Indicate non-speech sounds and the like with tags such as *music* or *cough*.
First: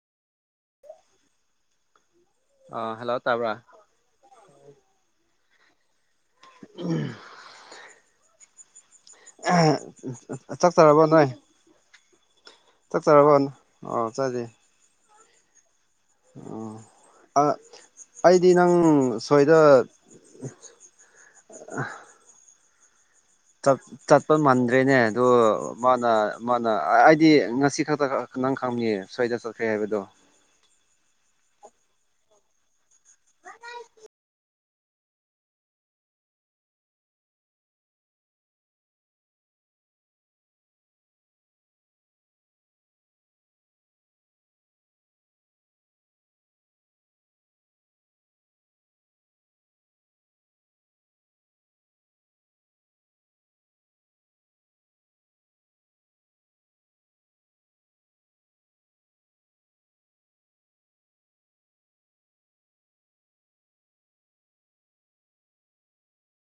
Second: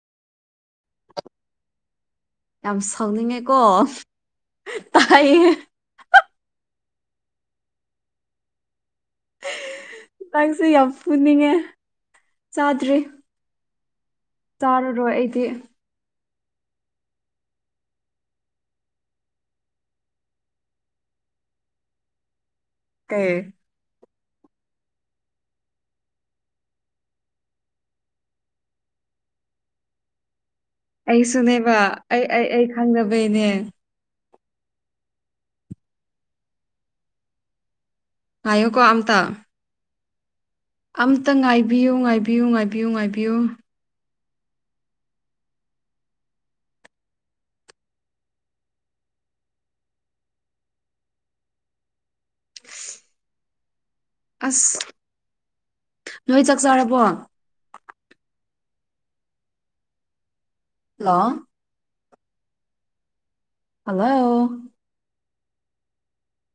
ꯌꯥꯝ ꯑ ꯍꯜꯂꯣ ꯁꯥꯎꯅꯤꯡꯉꯦꯀꯣ ꯇꯥꯕ꯭ꯔꯥ ꯇꯥꯏ ꯎꯝ ꯅꯪꯁꯦ ꯌꯥꯝ ꯆꯠꯆꯔꯕꯣ ꯅꯣꯏ ꯐꯨꯅꯤꯡꯉꯦ ꯆꯥꯗ꯭ꯔꯤ ꯆꯠꯇꯔꯕꯣ ꯑꯥꯎ ꯆ ꯆꯥꯔꯔꯣꯏ ꯑꯩꯗꯤ ꯑꯣ ꯑꯩꯗꯤ ꯅꯪ ꯁꯣꯏꯗ *inaudible* *inaudible* ꯀꯩ ꯆꯠꯄ ꯃꯥꯟꯗ꯭ꯔꯦꯅꯦ ꯑꯗꯣ ꯃꯥꯅ ꯃꯥꯅ ꯍꯥꯏꯗꯤ ꯉꯁꯤ ꯈꯛꯇ ꯅꯪ ꯈꯥꯡꯅꯤꯌꯦ ꯁ꯭ꯋꯥꯏꯗ ꯆꯠꯈ꯭ꯔꯦ ꯍꯥꯏꯕꯗꯣ ꯑꯩ ꯁꯨꯅꯦꯕ ꯑꯩ ꯑꯩ ꯑꯩ ꯈꯪꯗꯕꯩꯅꯦ ꯄꯥꯏꯌꯨ ꯀꯣ ꯑꯝꯇ ꯑꯝꯇ ꯉꯥꯏꯕꯤꯌꯨ ꯉꯥꯏꯕꯤꯌꯨ ꯉꯥꯏꯕꯤꯌꯨ ꯉꯥꯏꯕꯤꯌꯨ ꯑꯁ ꯅꯣꯏ ꯆꯥꯛ ꯆꯥꯔꯕꯣ ꯍꯜꯂꯣ ꯍꯥꯜꯂꯣ